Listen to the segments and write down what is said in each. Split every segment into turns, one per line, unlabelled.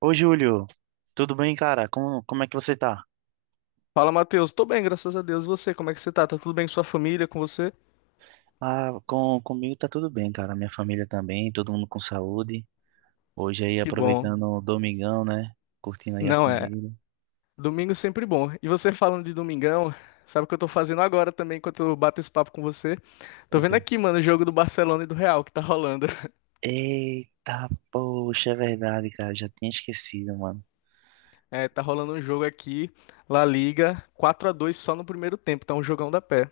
Ô, Júlio, tudo bem, cara? Como é que você tá?
Fala, Matheus. Tô bem, graças a Deus. E você, como é que você tá? Tá tudo bem com sua família, com você?
Ah, comigo tá tudo bem, cara. Minha família também, todo mundo com saúde. Hoje aí,
Que bom.
aproveitando o domingão, né? Curtindo aí a
Não é.
família.
Domingo é sempre bom. E você falando de domingão, sabe o que eu tô fazendo agora também, enquanto eu bato esse papo com você? Tô
Ok.
vendo aqui, mano, o jogo do Barcelona e do Real que tá rolando.
Eita, poxa, é verdade, cara. Já tinha esquecido, mano.
É, tá rolando um jogo aqui, La Liga, 4-2 só no primeiro tempo. Tá um jogão da pé.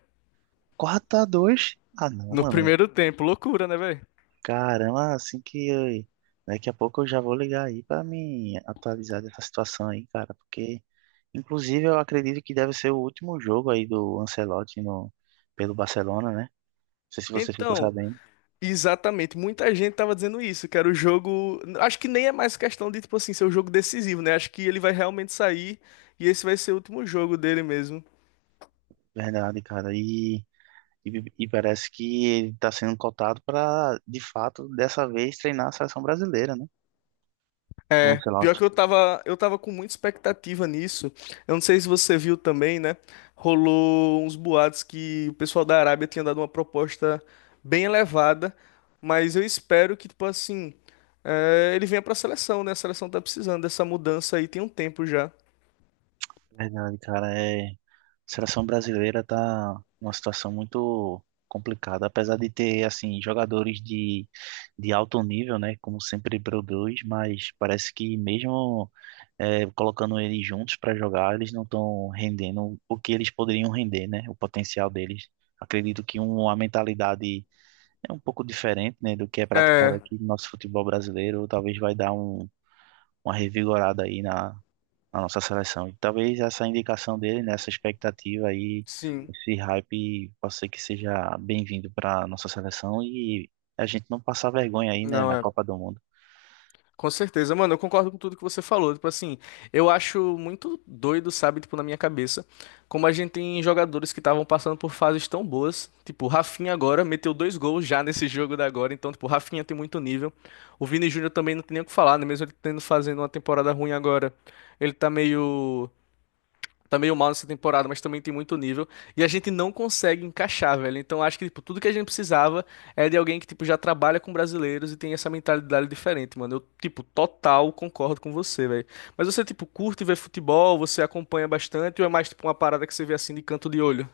4 a dois? Ah, não,
No
mano.
primeiro tempo. Loucura, né, velho?
Caramba, daqui a pouco eu já vou ligar aí para me atualizar dessa situação aí, cara, porque inclusive eu acredito que deve ser o último jogo aí do Ancelotti pelo Barcelona, né? Não sei se você ficou
Então,
sabendo,
exatamente, muita gente tava dizendo isso, que era o jogo. Acho que nem é mais questão de, tipo assim, ser o jogo decisivo, né? Acho que ele vai realmente sair e esse vai ser o último jogo dele mesmo.
verdade, cara. E, e parece que ele tá sendo cotado para, de fato, dessa vez treinar a seleção brasileira, né? O
É, pior
Ancelotti.
que eu tava com muita expectativa nisso. Eu não sei se você viu também, né? Rolou uns boatos que o pessoal da Arábia tinha dado uma proposta bem elevada, mas eu espero que, tipo assim, ele venha pra seleção, né? A seleção tá precisando dessa mudança aí tem um tempo já.
Verdade, cara, a seleção brasileira tá numa situação muito complicada, apesar de ter assim jogadores de alto nível, né, como sempre produz, mas parece que mesmo colocando eles juntos para jogar, eles não estão rendendo o que eles poderiam render, né, o potencial deles. Acredito que uma mentalidade um pouco diferente, né, do que é praticado
É,
aqui no nosso futebol brasileiro, talvez vai dar uma revigorada aí na nossa seleção. E talvez essa indicação dele, né, essa expectativa aí,
sim.
esse hype, possa ser que seja bem-vindo para nossa seleção e a gente não passar vergonha aí, né,
Não,
na
é.
Copa do Mundo.
Com certeza, mano, eu concordo com tudo que você falou. Tipo assim, eu acho muito doido, sabe, tipo, na minha cabeça, como a gente tem jogadores que estavam passando por fases tão boas. Tipo, o Rafinha agora meteu dois gols já nesse jogo da agora, então, tipo, o Rafinha tem muito nível. O Vini Júnior também não tem nem o que falar, né? Mesmo ele tendo fazendo uma temporada ruim agora, ele tá meio mal nessa temporada, mas também tem muito nível. E a gente não consegue encaixar, velho. Então acho que, tipo, tudo que a gente precisava é de alguém que, tipo, já trabalha com brasileiros e tem essa mentalidade diferente, mano. Eu, tipo, total concordo com você, velho. Mas você, tipo, curte ver futebol, você acompanha bastante ou é mais, tipo, uma parada que você vê assim de canto de olho?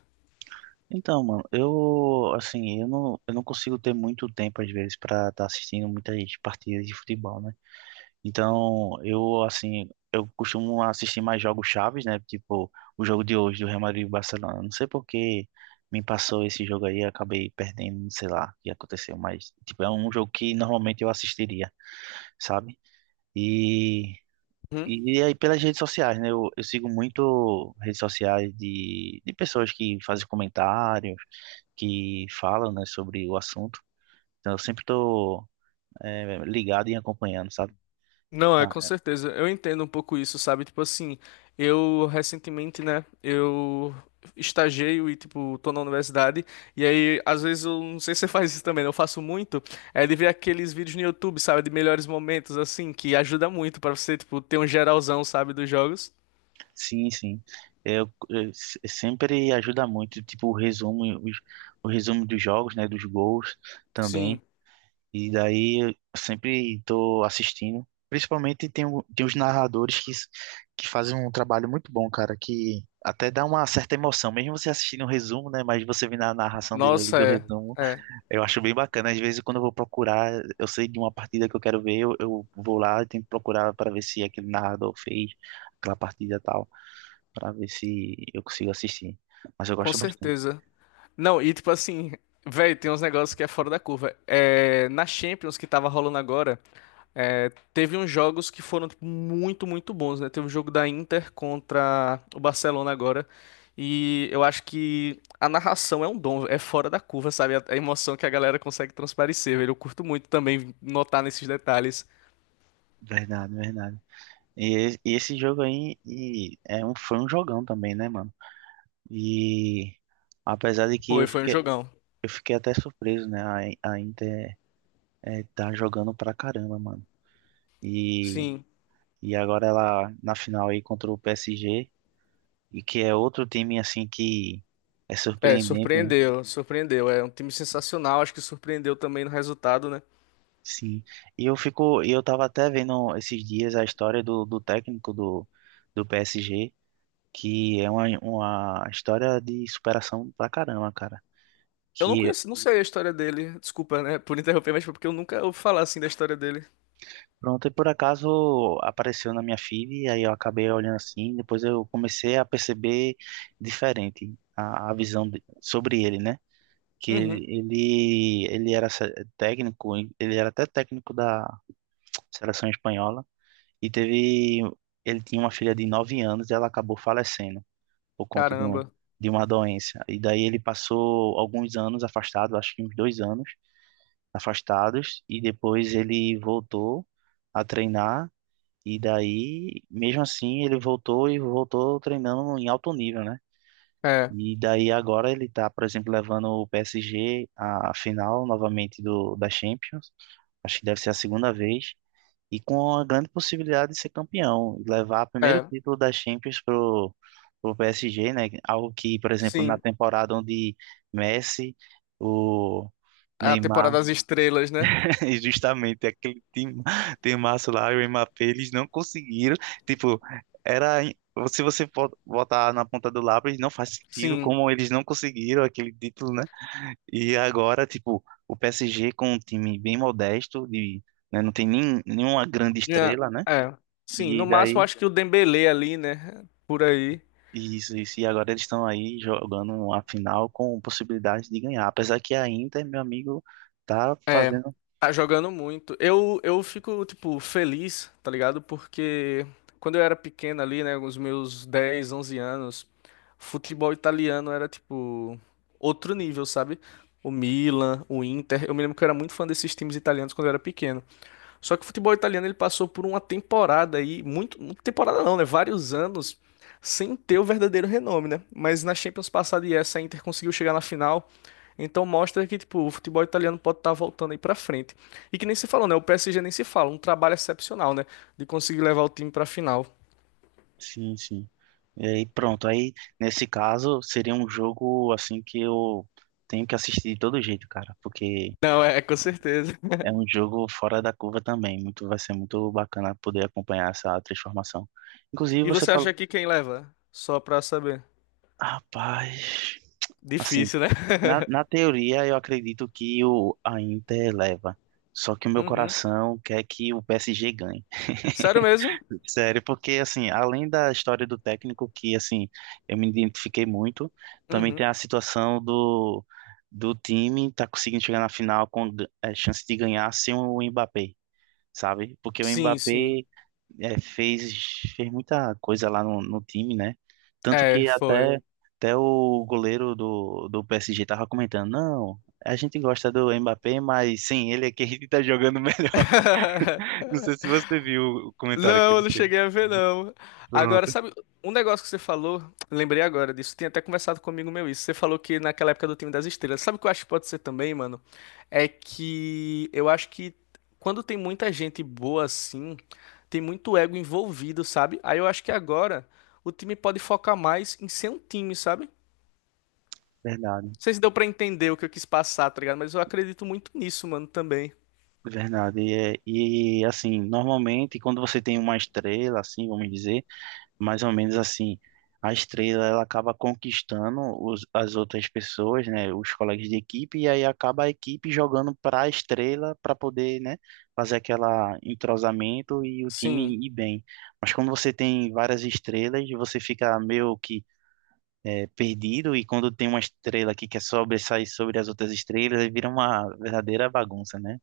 Então, mano, eu, assim, eu não consigo ter muito tempo, às vezes, para estar assistindo muitas partidas de futebol, né? Então, eu, assim, eu costumo assistir mais jogos chaves, né? Tipo, o jogo de hoje do Real Madrid e Barcelona. Não sei por que me passou esse jogo aí, eu acabei perdendo, não sei lá o que aconteceu, mas, tipo, é um jogo que normalmente eu assistiria, sabe? E,
Hum?
e aí pelas redes sociais, né? Eu sigo muito redes sociais de pessoas que fazem comentários, que falam, né, sobre o assunto. Então, eu sempre tô, ligado e acompanhando, sabe?
Não, é com certeza. Eu entendo um pouco isso, sabe? Tipo assim, eu recentemente, né, eu estagiei e, tipo, tô na universidade, e aí, às vezes, eu não sei se você faz isso também, né? Eu faço muito, é de ver aqueles vídeos no YouTube, sabe? De melhores momentos, assim, que ajuda muito pra você, tipo, ter um geralzão, sabe, dos jogos.
Sim, sim. É, eu se- sempre ajuda muito, tipo, o resumo dos jogos, né, dos gols também.
Sim.
E daí eu sempre tô assistindo. Principalmente tem os narradores que fazem um trabalho muito bom, cara, que até dá uma certa emoção. Mesmo você assistindo o resumo, né, mas você vendo a narração dele ali
Nossa,
do
é.
resumo,
É.
eu acho bem bacana. Às vezes quando eu vou procurar, eu sei de uma partida que eu quero ver, eu vou lá e tento procurar para ver se aquele narrador fez aquela partida e tal pra ver se eu consigo assistir. Mas eu
Com
gosto bastante.
certeza. Não, e tipo assim, velho, tem uns negócios que é fora da curva. É, na Champions que tava rolando agora, teve uns jogos que foram tipo, muito, muito bons, né? Teve um jogo da Inter contra o Barcelona agora. E eu acho que a narração é um dom, é fora da curva, sabe? A emoção que a galera consegue transparecer, velho. Eu curto muito também notar nesses detalhes.
Verdade, verdade. E esse jogo aí foi um jogão também, né, mano? E apesar de que
Foi, foi um jogão.
eu fiquei até surpreso, né? A Inter tá jogando pra caramba, mano. E,
Sim.
e agora ela na final aí contra o PSG, e que é outro time assim que é
É,
surpreendente, né?
surpreendeu, surpreendeu. É um time sensacional, acho que surpreendeu também no resultado, né?
Sim. E eu fico, e eu tava até vendo esses dias a história do técnico do PSG que é uma história de superação pra caramba, cara.
Eu não
Que
conheço, não sei a história dele. Desculpa, né, por interromper, mas foi porque eu nunca ouvi falar assim da história dele.
pronto, e por acaso apareceu na minha feed, aí eu acabei olhando assim, depois eu comecei a perceber diferente a visão sobre ele, né? Que
Uhum.
ele era técnico, ele era até técnico da seleção espanhola, e teve, ele tinha uma filha de 9 anos e ela acabou falecendo por conta
Caramba.
de uma doença. E daí ele passou alguns anos afastado, acho que uns dois anos, afastados e depois ele voltou a treinar e daí, mesmo assim, ele voltou e voltou treinando em alto nível, né?
É,
E daí agora ele tá, por exemplo, levando o PSG à final novamente do da Champions. Acho que deve ser a segunda vez e com a grande possibilidade de ser campeão, levar o primeiro
é.
título da Champions pro PSG, né? Algo que, por exemplo, na
Sim.
temporada onde Messi, o
A temporada
Neymar
das estrelas, né?
e justamente aquele time, timaço lá, o Mbappé, eles não conseguiram. Tipo, era. Se você for botar na ponta do lápis, não faz sentido
Sim.
como eles não conseguiram aquele título, né? E agora, tipo, o PSG com um time bem modesto, né, não tem nem, nenhuma grande
É.
estrela, né?
É. Sim,
E
no máximo
daí.
acho que o Dembélé ali, né? Por aí.
Isso, e agora eles estão aí jogando a final com possibilidade de ganhar. Apesar que a Inter, meu amigo, tá
É,
fazendo.
tá jogando muito. Eu fico, tipo, feliz, tá ligado? Porque quando eu era pequeno ali, né, com os meus 10, 11 anos, futebol italiano era, tipo, outro nível, sabe? O Milan, o Inter. Eu me lembro que eu era muito fã desses times italianos quando eu era pequeno. Só que o futebol italiano ele passou por uma temporada aí, muito, muito temporada não, né? Vários anos sem ter o verdadeiro renome, né? Mas na Champions passada e essa a Inter conseguiu chegar na final. Então mostra que tipo, o futebol italiano pode estar voltando aí pra frente. E que nem se falou, né? O PSG nem se fala, um trabalho excepcional, né? De conseguir levar o time pra final.
Sim, sim. E aí, pronto. Aí, nesse caso, seria um jogo assim que eu tenho que assistir de todo jeito, cara, porque
Não, é, com certeza.
é um jogo fora da curva também. Muito, vai ser muito bacana poder acompanhar essa transformação. Inclusive,
E
você
você
falou,
acha que quem leva? Só pra saber.
rapaz, assim,
Difícil, né?
na teoria eu acredito que o a Inter leva, só que o meu
Uhum.
coração quer que o PSG ganhe.
Sério mesmo?
Sério, porque assim, além da história do técnico, que assim, eu me identifiquei muito, também tem
Uhum.
a situação do time tá conseguindo chegar na final com chance de ganhar sem o Mbappé, sabe? Porque o
Sim,
Mbappé
sim.
é, fez, fez muita coisa lá no time, né? Tanto
É,
que
foi.
até, até o goleiro do PSG tava comentando, não, a gente gosta do Mbappé, mas sim, ele é quem tá jogando melhor. Não sei se você viu o comentário que
Não, eu
ele
não
fez.
cheguei a ver, não. Agora,
Pronto.
sabe, um negócio que você falou, lembrei agora disso, tinha até conversado comigo meu isso. Você falou que naquela época do time das estrelas. Sabe o que eu acho que pode ser também, mano? É que eu acho que quando tem muita gente boa assim, tem muito ego envolvido, sabe? Aí eu acho que agora o time pode focar mais em ser um time, sabe?
Verdade,
Não sei se deu pra entender o que eu quis passar, tá ligado? Mas eu acredito muito nisso, mano, também.
verdade. E assim, normalmente quando você tem uma estrela, assim, vamos dizer, mais ou menos assim, a estrela ela acaba conquistando os, as outras pessoas, né, os colegas de equipe, e aí acaba a equipe jogando para a estrela para poder, né, fazer aquela entrosamento e o
Sim,
time ir bem. Mas quando você tem várias estrelas, você fica meio que perdido, e quando tem uma estrela que quer sobressair sobre as outras estrelas, aí vira uma verdadeira bagunça, né?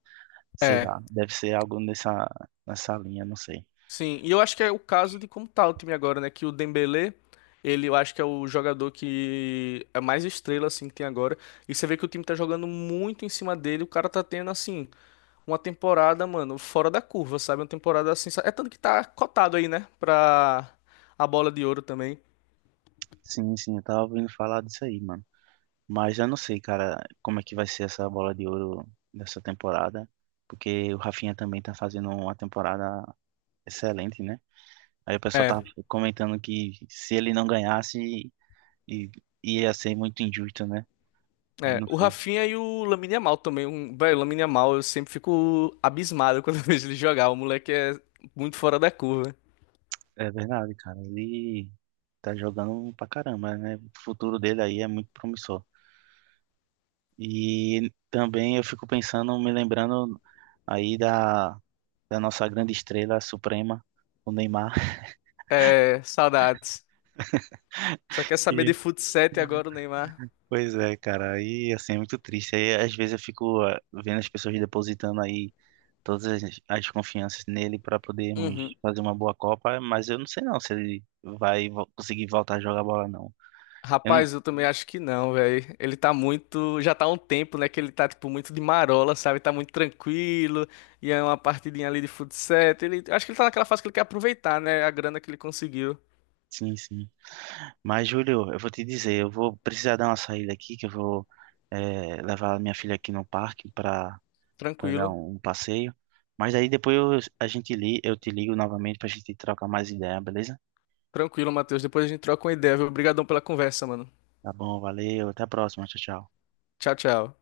Sei
é.
lá, deve ser algo nessa linha, não sei.
Sim, e eu acho que é o caso de como tá o time agora, né? Que o Dembélé, ele eu acho que é o jogador que é mais estrela, assim, que tem agora. E você vê que o time tá jogando muito em cima dele. O cara tá tendo, assim, uma temporada, mano, fora da curva, sabe? Uma temporada assim. Sa- é tanto que tá cotado aí, né? Pra a bola de ouro também.
Sim, sim, eu tava ouvindo falar disso aí, mano. Mas eu não sei, cara, como é que vai ser essa bola de ouro dessa temporada, porque o Rafinha também tá fazendo uma temporada excelente, né? Aí o pessoal
É,
tava comentando que se ele não ganhasse, i- ia ser muito injusto, né? Eu
é.
não
O
sei.
Rafinha e o Lamine Yamal também. Um, velho, o Lamine Yamal, eu sempre fico abismado quando eu vejo ele jogar. O moleque é muito fora da curva.
É verdade, cara, ele tá jogando pra caramba, né? O futuro dele aí é muito promissor. E também eu fico pensando, me lembrando aí da nossa grande estrela suprema, o Neymar.
É, saudades. Só quer saber de
Que...
futsal e agora o Neymar?
Pois é, cara, aí assim é muito triste. Aí às vezes eu fico ah, vendo as pessoas depositando aí as confianças nele para podermos
Uhum.
fazer uma boa Copa, mas eu não sei não se ele vai conseguir voltar a jogar bola não. Eu não...
Rapaz, eu também acho que não, velho. Ele tá muito. Já tá há um tempo, né? Que ele tá, tipo, muito de marola, sabe? Tá muito tranquilo. E é uma partidinha ali de futsal. Ele... Acho que ele tá naquela fase que ele quer aproveitar, né? A grana que ele conseguiu.
Sim, sim. Mas Júlio, eu vou te dizer, eu vou precisar dar uma saída aqui, que eu vou levar a minha filha aqui no parque para dar
Tranquilo.
um passeio. Mas aí depois a gente li, eu te ligo novamente para a gente trocar mais ideia, beleza?
Tranquilo, Matheus. Depois a gente troca uma ideia, viu? Obrigadão pela conversa, mano.
Tá bom, valeu, até a próxima, tchau, tchau.
Tchau, tchau.